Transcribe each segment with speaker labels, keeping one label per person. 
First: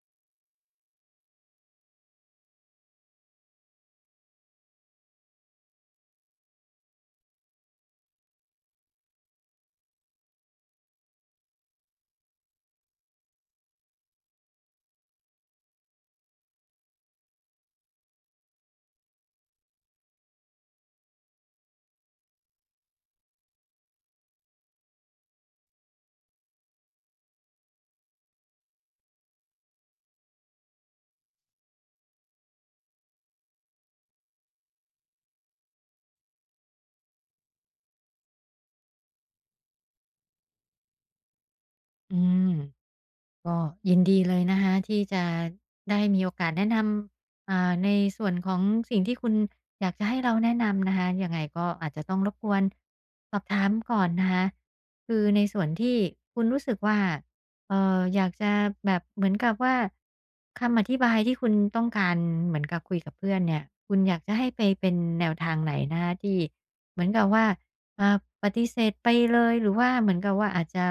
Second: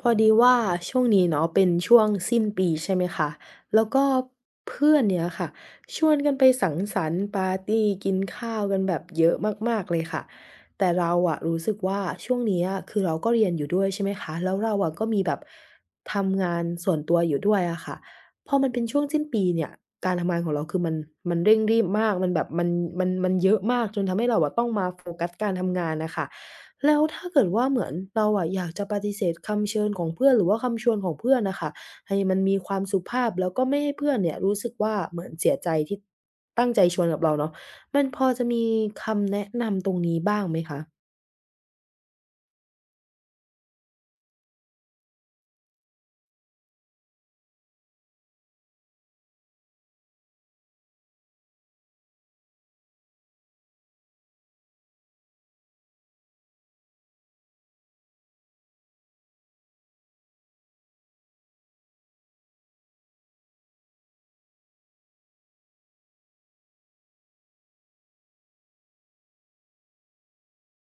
Speaker 1: พอดีว่าช่วงนี้เนาะเป็นช่วงสิ้นปีใช่ไหมคะแล้วก็เพื่อนเนี่ยค่ะชวนกันไปสังสรรค์ปาร์ตีกินข้าวกันแบบเยอะมากๆเลยค่ะแต่เราอะรู้สึกว่าช่วงนี้อะคือเราก็เรียนอยู่ด้วยใช่ไหมคะแล้วเราอะก็มีแบบทำงานส่วนตัวอยู่ด้วยอะค่ะพอมันเป็นช่วงสิ้นปีเนี่ยการทำงานของเราคือมันเร่งรีบมากมันแบบมันเยอะมากจนทำให้เราอะต้องมาโฟกัสการทำงานน่ะค่ะ แล้วถ้าเกิดว่าเหมือนเราอะอยากจะปฏิเสธคำเชิญของเพื่อนหรือว่าคำชวนของเพื่อนน่ะค่ะให้มันมีความสุภาพแล้วก็ไม่ให้เพื่อนเนี่ยรู้สึกว่าเหมือนเสียใจที่ตั้งใจชวนกับเราเนาะมันพอจะมีคำแนะนำตรงนี้บ้างไหมคะ
Speaker 2: อืมก็ยินดีเลยนะคะที่จะได้มีโอกาสแนะนำในส่วนของสิ่งที่คุณอยากจะให้เราแนะนำนะคะยังไงก็อาจจะต้องรบกวนสอบถามก่อนนะคะคือในส่วนที่คุณรู้สึกว่าอยากจะแบบเหมือนกับว่าคำอธิบายที่คุณต้องการเหมือนกับคุยกับเพื่อนเนี่ยคุณอยากจะให้ไปเป็นแนวทางไหนนะคะที่เหมือนกับว่าอ่าปฏิเสธไปเลยหรือว่าเหมือนกับว่าอาจจะ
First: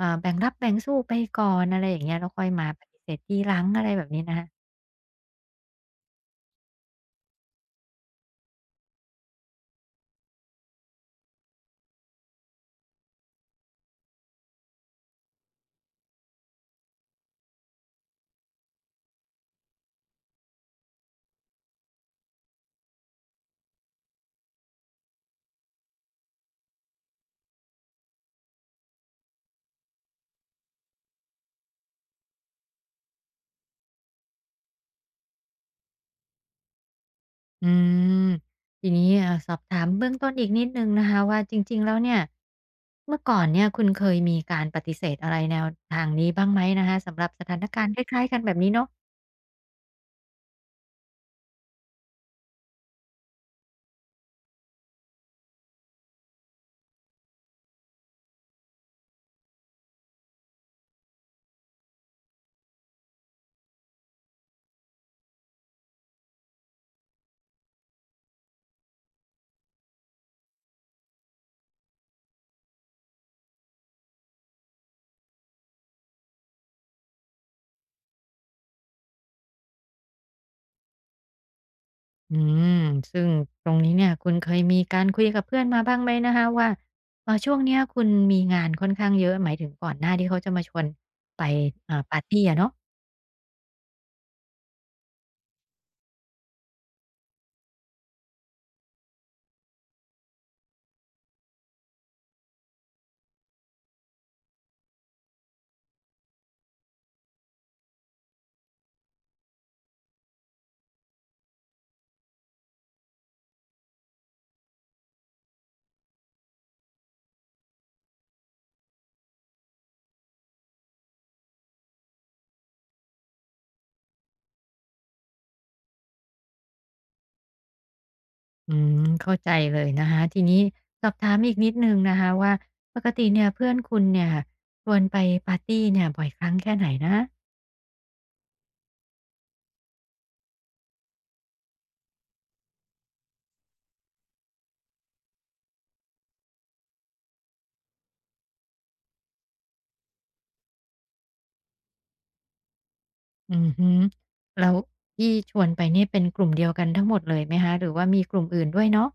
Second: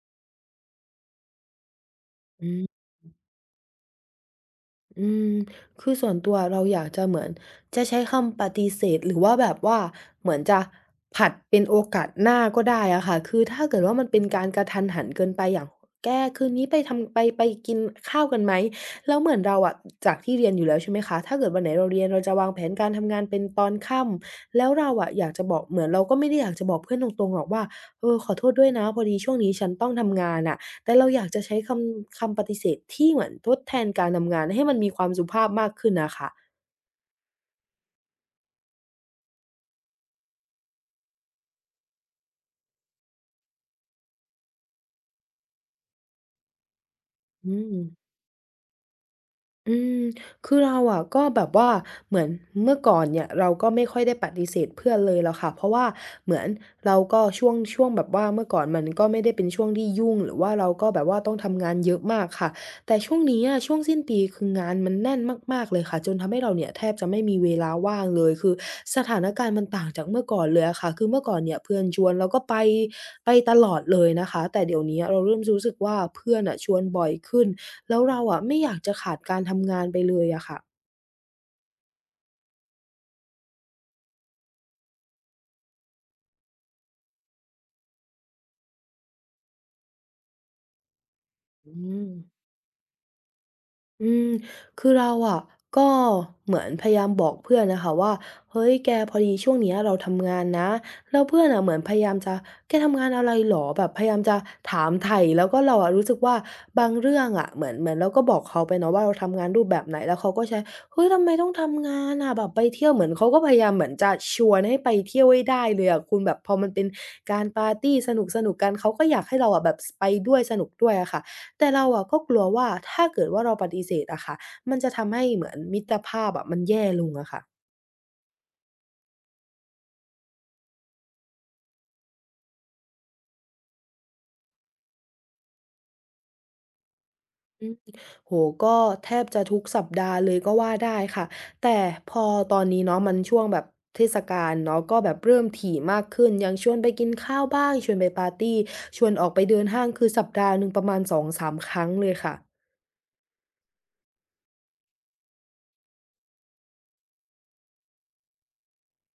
Speaker 2: แบ่งรับแบ่งสู้ไปก่อนอะไรอย่างเงี้ยแล้วค่อยมา
Speaker 1: อื
Speaker 2: ปฏิเสธทีหลังอะไรแบบนี้นะคะ
Speaker 1: อืมคือส่วนตัวเราอยากจะเหมือนจะใช้คำปฏิเสธหรือว่าแบบว่าเหมือนจะผัดเป็นโอกาสหน้าก็ได้อะค่ะคือถ้าเกิดว่ามันเป็นการกระทันหันเกินไปอย่างแกคืนนี้ไปทำไปไปกินข้าวกันไหมแล้วเหมือนเราอะจากที่เรียนอยู่แล้วใช่ไหมคะถ้าเกิดวันไหนเราเรียนเราจะวางแผนการทำงานเป็นตอนค่ำแล้วเราอะอยากจะบอกเหมือนเราก็ไม่ได้อยากจะบอกเพื่อนตรงๆหรอกว่าเออขอโทษด้วยนะพอดีช่วงนี้ฉันต้องทำงานน่ะ แต่เราอยากจะใช้คำปฏิเสธที่เหมือนทดแทนการทำงานให้มันมีความสุภาพมากขึ้นน่ะค่ะ
Speaker 2: อืมทีนี้เอ่าสอบถามเบื้องต้นอีกนิดหนึ่งนะคะว่าจริงๆแล้วเนี่ยเมื่อก่อนเนี่ยคุณเคยมีการปฏิเสธอะไรแนวทางนี้บ้างไหมนะคะสำหรับส
Speaker 1: อื
Speaker 2: ถาน
Speaker 1: ม
Speaker 2: การณ์คล้ายๆกันแบบนี้เนาะ
Speaker 1: อืมคือเราอะก็แบบว่าเหมือนเมื่อก่อนเนี่ยเราก็ไม่ค่อยได้ปฏิเสธเพื่อนเลยหรอกค่ะเพราะว่าเหมือนเราก็ช่วงแบบว่าเมื่อก่อนมันก็ไม่ได้เป็นช่วงที่ยุ่งหรือว่าเราก็แบบว่าต้องทำงานเยอะมากค่ะแต่ช่วงนี้อะช่วงสิ้นปีคืองานมันแน่นมากๆเลยค่ะจนทำให้เราเนี่ยแทบจะไม่มีเวลาว่างเลยคือสถานการณ์มันต่างจากเมื่อก่อนเลยอะค่ะคือเมื่อก่อนเนี่ยเพื่อนชวนเราก็ไปตลอดเลยนะคะแต่เดี๋ยวนี้เราเริ่มรู้สึกว่าเพื่อนอะชวนบ่อยขึ้น แล้วเราอะไม่อยากจะขาดการทำงานไปเลยอะค่ะ
Speaker 2: อืมซึ่งตรงนี้เนี่ยคุณเคยมีการคุยกับเพื่อนมาบ้างไหมนะคะว่าช่วงเนี้ยคุณมีงานค่อนข้างเยอะหมายถึงก่อนหน้าที่เขาจะมาชวนไป
Speaker 1: อืม
Speaker 2: ปาร์ตีอะเนาะ
Speaker 1: อืม คือเราอะก็เหมือนพยายามบอกเพื่อนนะคะว่าเฮ้ยแกพอดีช่วงเนี้ยเราทำงานนะแล้วเพื่อนน่ะเหมือนพยายามจะแกทำงานอะไรเหรอแบบพยายามจะถามไถ่แล้วก็เราอะรู้สึกว่าบางเรื่องอะเหมือนเราก็บอกเขาไปเนาะว่าเราทำงานรูปแบบไหนแล้วเขาก็ใช้เฮ้ยทำไมต้องทำงานอะแบบไปเที่ยวเหมือนเขาก็พยายามเหมือนจะชวนให้ไปเที่ยวให้ได้เลยอะคุณแบบพอมันเป็นการปาร์ตีสนุกๆกันเขาก็อยากให้เราอะแบบสไปด้วยสนุกด้วยอะค่ะ แต่เราอะก็กลัวว่าถ้าเกิดว่าเราปฏิเสธอะค่ะมันจะทำให้เหมือนมิตรภาพอะมันแย่ลงอะค่ะ
Speaker 2: อืเข้าใจเลยนะคะทีนี้สอบถามอีกนิดหนึ่งนะคะว่าปกติเนี่ยเพื่อนคุณเนี่ยชวนไปปาร์ตีเนี่ยบ่อยครั้งแค่ไหนนะ
Speaker 1: อืมโอ้โฮก็แทบจะทุกสัปดาห์เลยก็ว่าได้ค่ะแต่พอตอนนี้เนาะมันช่วงแบบเทศกาลเนาะก็แบบเริ่มถี่มากขึ้นยังชวนไปกินข้าวบ้างชวนไปปาร์ตีชวนออกไปเดินห้างคือสัปดาห์หนึ่งประมาณ2-3ครั้งเลยค่ะ
Speaker 2: อือฮึแล้วที่ชวนไปนี่เป็นกลุ่มเดียวกันทั้งหมดเลยไหมคะหรือว่ามีกลุ่มอื่นด้วยเนาะ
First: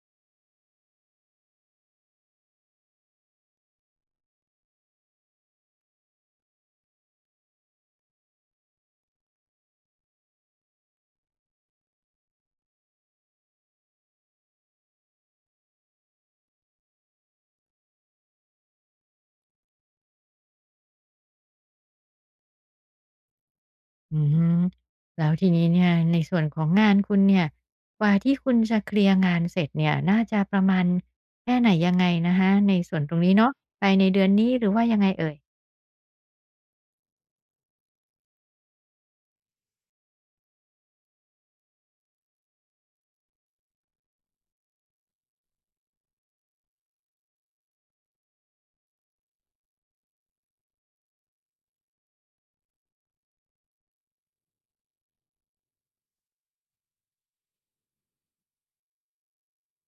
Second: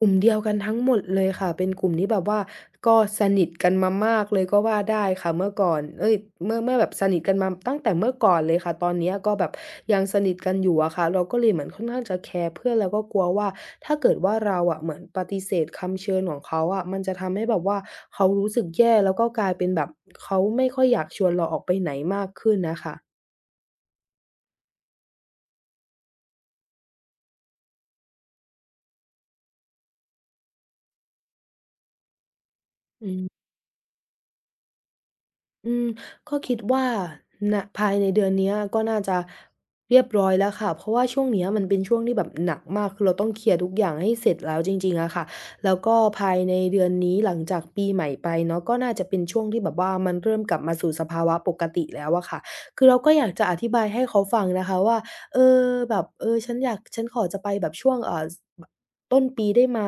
Speaker 1: กลุ่มเดียวกันทั้งหมดเลยค่ะเป็นกลุ่มที่แบบว่าก็สนิทกันมามากเลยก็ว่าได้ค่ะเมื่อก่อนเอ๊ยเมื่อแบบสนิทกันมาตั้งแต่เมื่อก่อนเลยค่ะตอนเนี้ยก็แบบยังสนิทกันอยู่อะค่ะเราก็เลยเหมือนค่อนข้างจะแคร์เพื่อนแล้วก็กลัวว่าถ้าเกิดว่าเราอะเหมือนปฏิเสธคำเชิญของเขาอะมันจะทำให้แบบว่าเขารู้สึกแย่แล้วก็กลายเป็นแบบเขาไม่ค่อยอยากชวนเราออกไปไหนมากขึ้นน่ะค่ะ
Speaker 2: อือฮึแล้วทีนี้เนี่ยในส่วนของงานคุณเนี่ยกว่าที่คุณจะเคลียร์งานเสร็จเนี่ยน่าจะประมาณแค่ไหนยังไงนะคะในส่วนต
Speaker 1: อื
Speaker 2: รงนี้
Speaker 1: ม
Speaker 2: เนาะภายในเดือนนี้หรือว่ายังไงเอ่ย
Speaker 1: อืมก็คิดว่าณภายในเดือนเนี้ยก็น่าจะเรียบร้อยแล้วค่ะเพราะว่าช่วงเนี้ยมันเป็นช่วงที่แบบหนักมากคือเราต้องเคลียร์ทุกอย่างให้เสร็จแล้วจริงๆอะค่ะแล้วก็ภายในเดือนนี้หลังจากปีใหม่ไปเนาะก็น่าจะเป็นช่วงที่แบบว่ามันเริ่มกลับมาสู่สภาวะปกติแล้วอะค่ะคือเราก็อยากจะอธิบายให้เขาฟังนะคะว่าเออแบบเออฉันขอจะไปแบบช่วงสบต้นปีได้ไหม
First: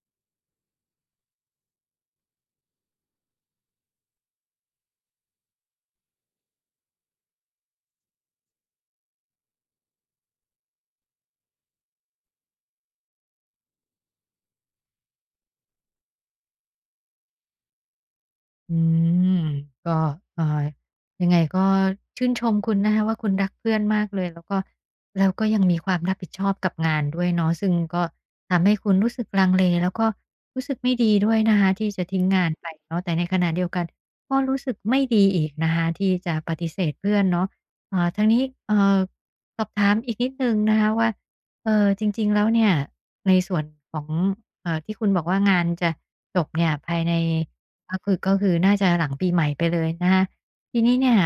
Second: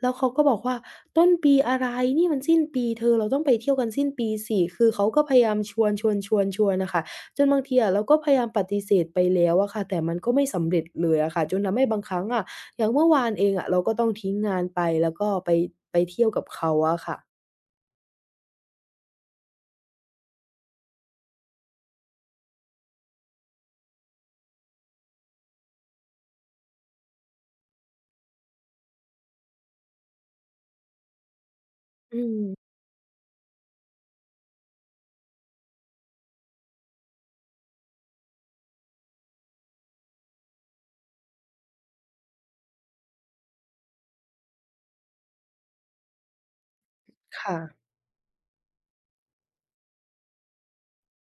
Speaker 1: แล้วเขาก็บอกว่าต้นปีอะไรนี่มันสิ้นปีเธอเราต้องไปเที่ยวกันสิ้นปีสิคือเขาก็พยายามชวนๆๆๆน่ะค่ะจนบางทีอะเราก็พยายามปฏิเสธไปแล้วอะค่ะแต่มันก็ไม่สำเร็จเลยอะค่ะจนทำให้บางครั้งอะอย่างเมื่อวานเองอะเราก็ต้องทิ้งงานไปแล้วก็ไปเที่ยวกับเขาอะค่ะ
Speaker 2: อืมก็เอ่ายังไงก็ชื่นชมคุณนะคะว่าคุณรักเพื่อนมากเลยแล้วก็แล้วก็ยังมีความรับผิดชอบกับงานด้วยเนาะซึ่งก็ทำให้คุณรู้สึกลังเลแล้วก็รู้สึกไม่ดีด้วยนะคะที่จะทิ้
Speaker 1: อื
Speaker 2: งงานไป
Speaker 1: ม
Speaker 2: เนาะแต่ในขณะเดียวกันก็รู้สึกไม่ดีอีกนะคะที่จะปฏิเสธเพื่อนเนาะทางนี้เอ่อสอบถามอีกนิดหนึ่งนะคะว่าจริงๆแล้วเนี่ยในส่วนของที่คุณบอกว่างานจะจบเนี่ยภายใน
Speaker 1: ค่ะ
Speaker 2: ก็คือก็คือน่าจะหลังปีใหม่ไปเลยนะคะทีนี้เนี่ย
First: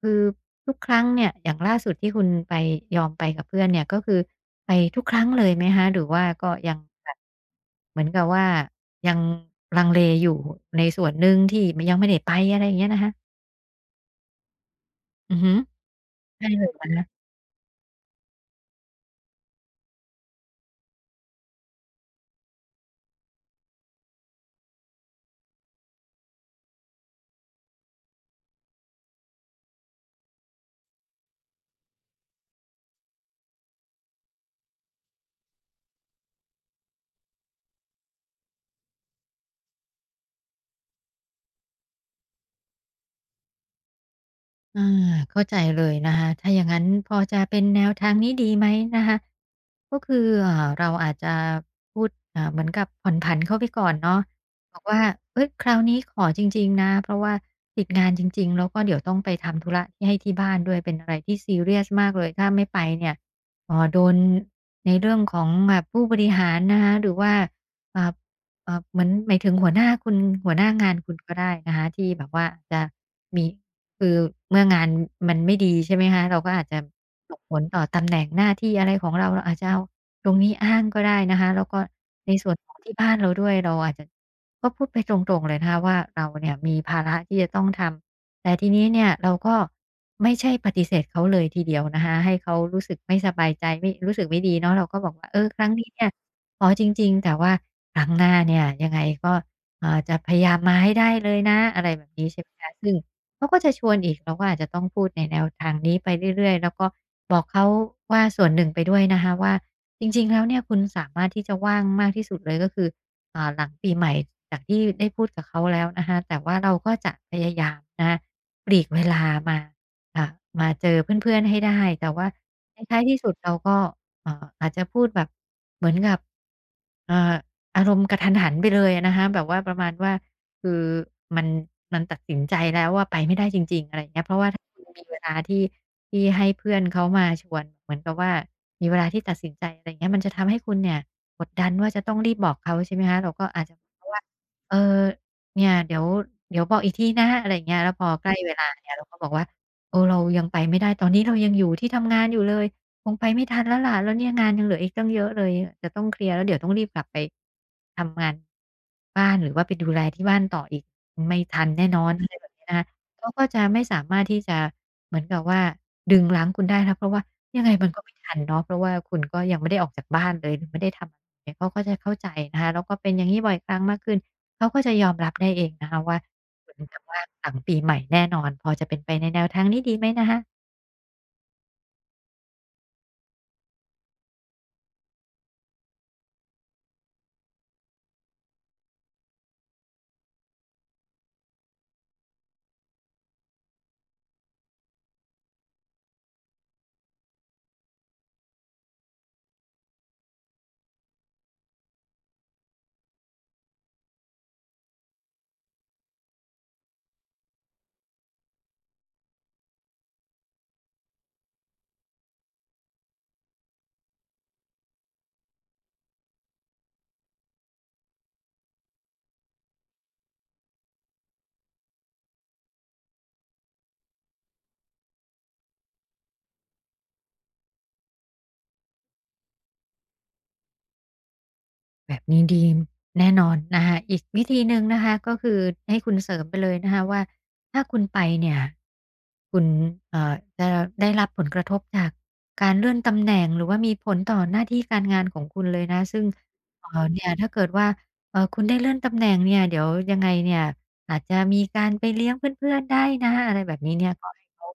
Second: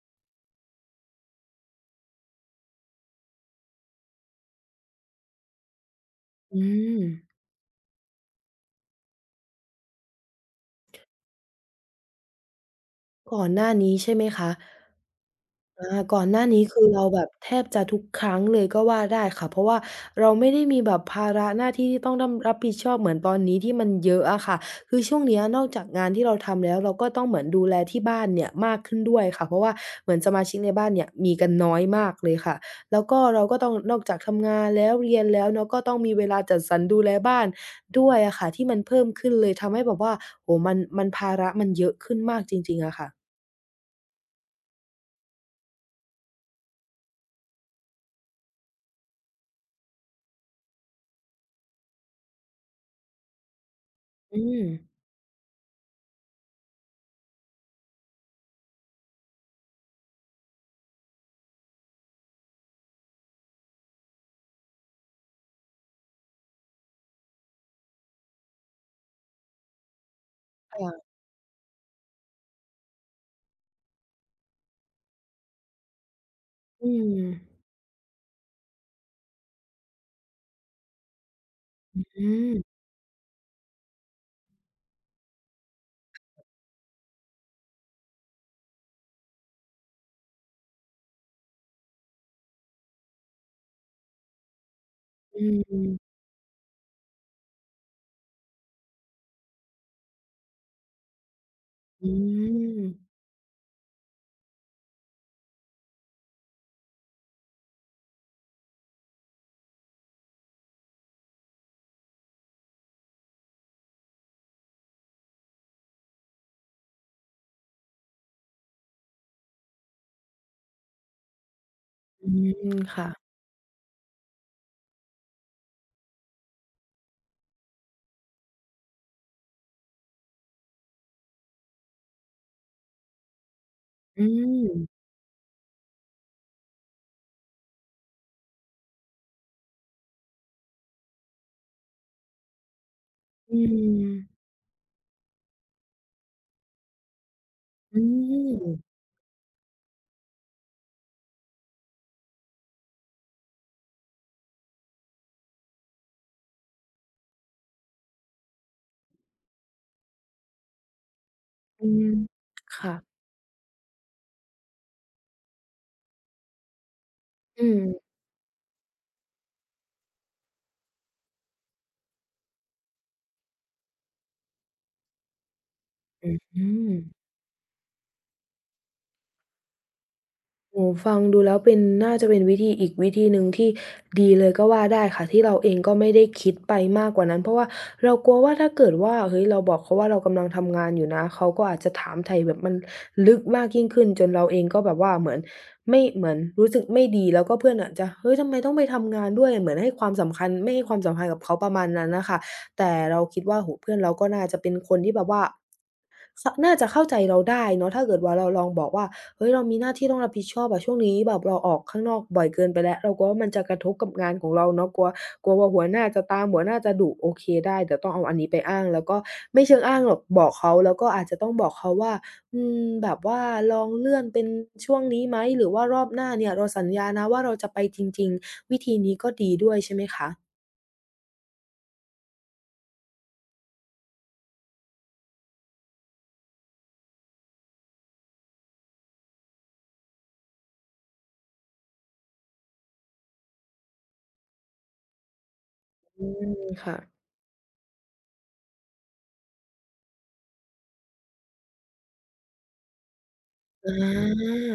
Speaker 2: คือทุกครั้งเนี่ยอย่างล่าสุดที่คุณไปยอมไปกับเพื่อนเนี่ยก็คือไปทุกครั้งเลยไหมคะหรือว่าก็
Speaker 1: อื
Speaker 2: ยังแบบ
Speaker 1: ม
Speaker 2: เหมือนกับว่ายังลังเลอยู่ในส่วนหนึ่งที่มยังไม่ได้ไปอะไรอย่างเงี้ยนะคะ
Speaker 1: ก่อนหน้านี้ใช่ไหมคะ
Speaker 2: อือฮึ
Speaker 1: อาก่อนหน้า
Speaker 2: ใช่เล
Speaker 1: นี้
Speaker 2: ยเหร
Speaker 1: คือเราแบ
Speaker 2: อะ
Speaker 1: บแทบจะทุกครั้งเลยก็ว่าได้ค่ะ เพราะว่าเราไม่ได้มีแบบภาระหน้าที่ที่ต้องด้ำรับผิดชอบเหมือนตอนนี้ที่มันเยอะอะค่ะ คือช่วงเนี้ยนอกจากงานที่เราทำแล้วเราก็ต้องเหมือนดูแลที่บ้านเนี่ยมากขึ้นด้วยค่ะเพราะว่าเหมือนสมาชิกในบ้านเนี่ยมีกันน้อยมากเลยค่ะ แล้วก็เราก็ต้องนอกจากทำงานแล้วเรียนแล้วเนาะก็ต้องมีเวลาจัดสรรดูแลบ้านด้วยอะค่ะที่มันเพิ่มขึ้นเลยทำให้แบบว่าโอ้โฮมันภาระมันเยอะขึ้นมากจริงๆอะค่ะ
Speaker 2: อาเข้าใจเลยนะคะถ้าอย่างงั้นพอจะเป็นแนวทางนี้ดีไหมนะคะก็คือเราอาจจะพูดเหมือนกับผ่อนผันเขาไปก่อนเนาะ
Speaker 1: อืม
Speaker 2: บอกว่าเฮ้ยคราวนี้ขอจริงๆนะเพราะว่าติดงานจริงๆแล้วก็เดี๋ยวต้องไปทำธุระที่ให้ที่บ้านด้วยเป็นอะไรที่ซีเรียสมากเลยถ้าไม่ไปเนี่ยโดนในเรื่องของแบบผู้บริหารนะคะหรือว่าอ่าอ่าเหมือนหมายถึงหัวหน้าคุณหัวหน้างาน
Speaker 1: ค่ะ
Speaker 2: คุณก็ได้นะคะที่แบบว่าจะมี คือเมื่องานมันไม่ดีใช่ไหมคะเราก็อาจจะ
Speaker 1: อื
Speaker 2: ส่งผ
Speaker 1: ม
Speaker 2: ลต่อตำแหน่งหน้าที่อะไรของเราเราอาจจะเอาตรงนี้อ้างก็ได้นะคะแล้วก็
Speaker 1: อื
Speaker 2: ในส่วนขอ
Speaker 1: ม
Speaker 2: งที่บ้านเราด้วยเราอาจจะก็พูดไปตรงๆเลยนะคะว่าเราเนี่ยมีภาระที่จะต้องทำแต่ทีนี้เนี่ยเราก็ไม่ใช่ปฏิเสธเขาเลยทีเดียวนะคะให้เขารู้สึกไม่สบายใจไม่รู้สึกไม่ดีเนาะเราก็บอกว่าเออครั้ง
Speaker 1: อืม
Speaker 2: นี้เนี่ยขอจริงๆแต่ว่าครั้งหน้าเนี่ยยังไงก็จะพยายามมาให้ได้เลยนะอะไรแบ
Speaker 1: อื
Speaker 2: บนี้ใช่ไหมคะซึ่ง
Speaker 1: ม
Speaker 2: เขาก็จะชวนอีกเราก็อาจจะต้องพูดในแนวทางนี้ไปเรื่อยๆแล้วก็บอกเขาว่าส่วนหนึ่งไปด้วยนะคะว่าจริงๆแล้วเนี่ยคุณสามารถที่จะว่างมากที่สุดเลยก็คือหลังปีใหม่จากที่ได้พูดกับเขาแล้วนะคะแต่ว่าเราก็จะพยายามนะคะปลีกเวลามาอ่ามาเจอเพื่อนๆให้ได้แต่ว่า
Speaker 1: อืม
Speaker 2: ในท้าย
Speaker 1: ค่ะ
Speaker 2: ที่สุดเราก็เอ่าอาจจะพูดแบบเหมือนกับเอ่าอารมณ์กะทันหันไปเลยอะนะคะแบบว่าประมาณว่า คือมันมันตัดสินใจแล้วว่าไปไม่ได้จริงๆอะไรอย่างเงี้
Speaker 1: อื
Speaker 2: ยเพราะว่าถ้าคุณ
Speaker 1: ม
Speaker 2: มีเวลาที่ให้เพื่อนเขามาชวนเหมือนกับว่ามีเวลาที่ตัดสินใจอะไรอย่างเงี้ยมันจะทำให้คุณเนี่ยกดดันว่าจะต้องรีบบอกเขาใช่ไหมคะเราก็
Speaker 1: อื
Speaker 2: อาจจะเพราะ
Speaker 1: ม
Speaker 2: ว่าเออเนี่ยเดี๋ยวบอกอีกทีนะอะไรอย่างเงี้ยแล้ว
Speaker 1: อื
Speaker 2: พอใกล้เวลาเนี่ย
Speaker 1: ม
Speaker 2: เราก็บอกว่าเออเรายังไปไม่ได้ตอนนี้เรายังอยู่ที่ทำงานอยู่เลย คงไปไม่ทันแล้วล่ะแล้วเนี่ยงานยังเหลืออีกตั้งเยอะเลยจะต้องเคลียร์แล้วเดี๋ยวต้องรีบกลับไปทำงานบ้านหรือว่าไปดูแลที่บ้านต่ออีกไม่ทันแน่
Speaker 1: อื
Speaker 2: นอ
Speaker 1: ม
Speaker 2: นอะไรแบบนี้นะคะ
Speaker 1: ค่ะ
Speaker 2: เขาก็จะไม่สามารถที่จะเหมือนกับว่าดึงรั้งคุณได้นะเพราะว่ายั
Speaker 1: อื
Speaker 2: งไงมันก็
Speaker 1: ม
Speaker 2: ไม่ทันเนาะเพราะว่าคุณก็ยังไม่ได้ออกจากบ้านเลยหรือไม่ได้ทำเนี่ยเขาก็จะเข้าใจนะคะแล้วก็เป็นอย่างงี้บ่อยครั้งมากขึ้นเขาก็จะยอมรับได้เองนะคะว่า
Speaker 1: อื
Speaker 2: เหมือนกับว่า
Speaker 1: ม
Speaker 2: หลังปีใหม่แน่นอนพอจะเป็นไปในแนวทางนี้ดีไหมนะคะ
Speaker 1: โอ้ฟังดูแล้วเป็นน่าจะเป็นวิธีอีกวิธีหนึ่งที่ดีเลยก็ว่าได้ค่ะที่เราเองก็ไม่ได้คิดไปมากกว่านั้นเพราะว่าเรากลัวว่าถ้าเกิดว่าเฮ้ยเราบอกเขาว่าเรากำลังทำงานอยู่นะเขาก็อาจจะถามไถ่แบบมันลึกมากยิ่งขึ้นจนเราเองก็แบบว่าเหมือนไม่เหมือนรู้สึกไม่ดีแล้วก็เพื่อนอาจจะเฮ้ยทำไมต้องไปทำงานด้วยเหมือนให้ความสำคัญไม่ให้ความสำคัญกับเขาประมาณนั้นน่ะค่ะแต่เราคิดว่าโอ้โฮเพื่อนเราก็น่าจะเป็นคนที่แบบว่าสน่าจะเข้าใจเราได้เนาะถ้าเกิดว่าเราลองบอกว่า เฮ้ยเรามีหน้าที่ต้องรับผิดชอบอะช่วงนี้แบบเราออกข้างนอกบ่อยเกินไปแล้วเรากลัวว่ามันจะกระทบกับงานของเราเนาะกลัวกลัวว่าหัวหน้าจะตามหัวหน้าจะดุโอเคได้เดี๋ยวต้องเอาอันนี้ไปอ้างแล้วก็ไม่เชิงอ้างหรอกบอกเขาแล้วก็อาจจะต้องบอกเขาว่าอืมแบบว่าลองเลื่อนเป็นช่วงนี้ไหมหรือว่ารอบหน้าเนี่ยเราสัญญานะว่าเราจะไปจริงๆวิธีนี้ก็ดีด้วยใช่ไหมคะ
Speaker 2: แบบนี้ดีแน่นอนนะคะอีกวิธีหนึ่งนะคะก็คือให้คุณเสริมไปเลยนะคะว่าถ้าคุณไปเนี่ยคุณจะได้รับผลกระทบจากการเลื่อนตำแหน่งหรือว่ามีผลต่อหน้าที่การงานของคุณเลยนะซึ่
Speaker 1: อื
Speaker 2: ง
Speaker 1: มค่ะ
Speaker 2: เนี่ยถ้าเกิดว่าคุณได้เลื่อนตำแหน่งเนี่ยเดี๋ยวยังไงเนี่ยอาจจะมีการไปเลี้ยงเพื่อนๆได้นะอะไรแบบ
Speaker 1: อ
Speaker 2: นี้เนี่ยก็ให้
Speaker 1: า
Speaker 2: เขา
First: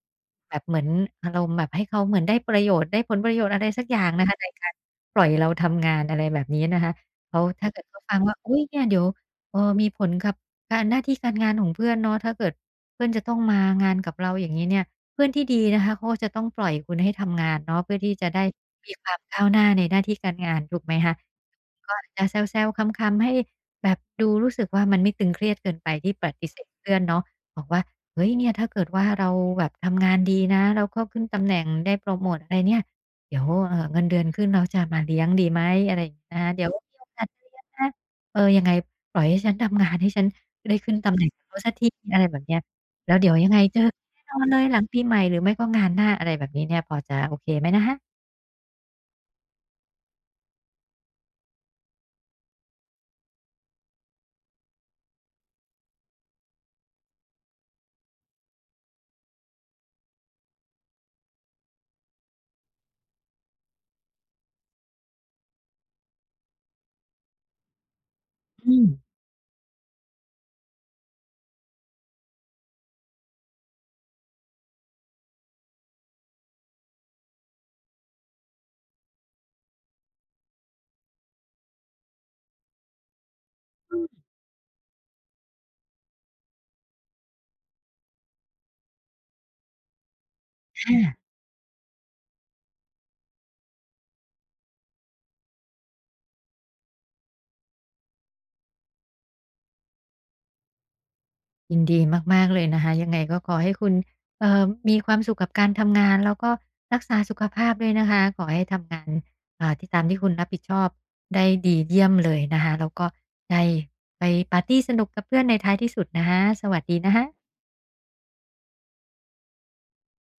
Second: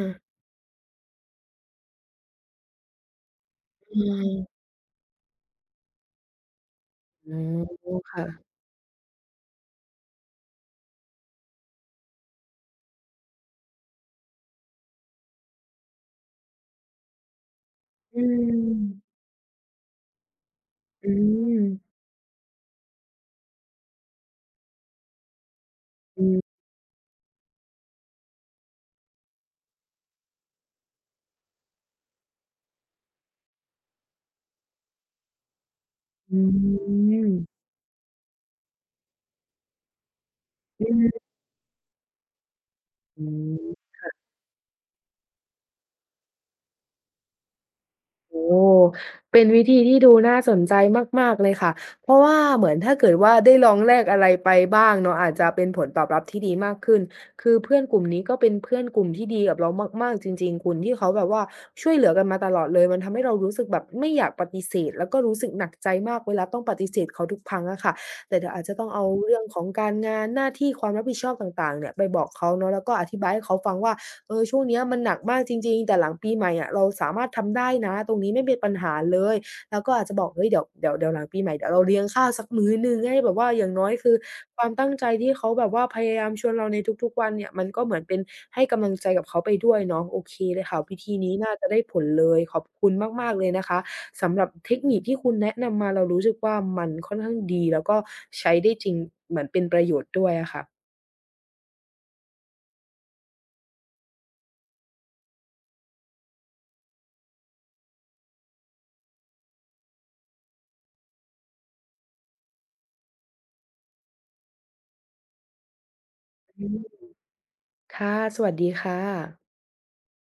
Speaker 2: แบบเหมือนอารมณ์แบบให้เขาเหมือนได้ประโยชน์ได้ผลประโยชน์อะไรสักอ
Speaker 1: อื
Speaker 2: ย่างนะคะใน
Speaker 1: ม
Speaker 2: การปล่อยเราทำงานอะไรแบบนี้นะคะ
Speaker 1: อ๋
Speaker 2: เขาถ้าเกิด
Speaker 1: อ
Speaker 2: เขาฟัง
Speaker 1: ค่ะ
Speaker 2: ว่าอุ๊ยเนี่ยเดี๋ยวเออมีผลกับการหน้าที่การงานของเพื่อนเนาะถ้าเกิดเพื่อนจะต้องมางานกับเราอย่างงี้เนี่ยเพื่อนที่ดีนะคะเขาก็จะต้องปล่อยคุณให้ทำงานเนาะเพื่อที่
Speaker 1: อื
Speaker 2: จะได้
Speaker 1: ม
Speaker 2: มีความก้าวหน้าในหน้าที่การงานถูกไหม
Speaker 1: อื
Speaker 2: คะ
Speaker 1: ม
Speaker 2: ก็อาจจะแซวๆขำๆให้แบบดูรู้สึกว่ามันไม่ตึงเครียดเกินไปที่ป
Speaker 1: อื
Speaker 2: ฏิเส
Speaker 1: ม
Speaker 2: ธเพื่อนเนาะบอกว่าเฮ้ยเนี่ยถ้าเกิดว่าเราแบบทำงานดีนะเราก็ขึ้นตำแหน่งได้โพรโมตอะไรเนี่ย เดี๋ยวเงินเดือนขึ้นแล้วจะมาเลี้ยงดีไหมอะไรอย่างงี้
Speaker 1: อื
Speaker 2: นะคะเดี๋ยวมีโอกาสจะเลี้ย
Speaker 1: ม
Speaker 2: งนะเออยังไงปล่อยให้ฉันทำงานให้ฉันได้
Speaker 1: อื
Speaker 2: ขึ้นตำแห
Speaker 1: ม
Speaker 2: น่งกับเขาสักทีอะไรแบบเนี้ยแล้ว
Speaker 1: อื
Speaker 2: เดี๋ยวยังไงเจอ
Speaker 1: ม
Speaker 2: กันแน่นอนเลยหลังปีใหม่หรือไม่ก็งานหน้าอะไรแบบนี้เนี่ยพอจะโอเคไหมนะคะ
Speaker 1: โอ้โฮเป็นวิธีที่ดูน่าสนใจมากๆเลยค่ะ เพราะว่าเหมือนถ้าเกิดว่าได้ลองแลกอะไรไปบ้างเนาะอาจจะเป็นผลตอบรับที่ดีมากขึ้นคือเพื่อนกลุ่มนี้ก็เป็นเพื่อนกลุ่มที่ดีกับเรามากๆจริงๆคุณที่เขาแบบว่าช่วยเหลือกันมาตลอดเลยมันทำให้เรารู้สึกแบบไม่อยากปฏิเสธแล้วก็รู้สึกหนักใจมากเวลาต้องปฏิเสธเขาทุกครั้งอะค่ะแต่เดี๋ยวอาจ
Speaker 2: อื
Speaker 1: จะ
Speaker 2: ม
Speaker 1: ต้องเอาเรื่องของการงานหน้าที่ความรับผิดชอบต่างๆเนี่ยไปบอกเขาเนาะแล้วก็อธิบายให้เขาฟังว่า เออช่วงเนี้ยมันหนักมากจริงๆแต่หลังปีใหม่อะเราสามารถทำได้นะตรงนี้ไม่เป็นปัญหาเลยแล้วก็อาจจะบอกเฮ้ยเดี๋ยวหลังปีใหม่เดี๋ยวเราเลี้ยงข้าวสักมื้อหนึ่งให้แบบว่าอย่างน้อยคือความตั้งใจที่เขาแบบว่าพยายามชวนเราในทุกๆวันเนี่ยมันก็เหมือนเป็นให้กำลังใจกับเขาไปด้วยเนาะโอเคเลยค่ะวิ
Speaker 2: ค่ะ
Speaker 1: ธีนี้น่าจะได้ผลเลยขอบคุณมากๆเลยนะคะสำหรับเทคนิคที่คุณแนะนำมาเรารู้สึกว่ามันค่อนข้างดีแล้วก็ใช้ได้จริงเหมือนเป็นประโยชน์ด้วยอะค่ะ
Speaker 2: ยินดีมากๆเลยนะคะยังไงก็ขอให้คุณมีความสุขกับการทำงานแล้วก็รักษาสุขภาพด้วยนะคะขอให้ทำงานที่ตามที่คุณรับผิดชอบได้ดีเยี่ยมเลยนะคะแล้วก็ได้ไปปาร์ตีสนุกกับเพื่อนในท้ายที่สุดนะคะส
Speaker 1: อื
Speaker 2: วัส
Speaker 1: ม
Speaker 2: ดีนะคะ
Speaker 1: ค่ะสวัสดีค่ะ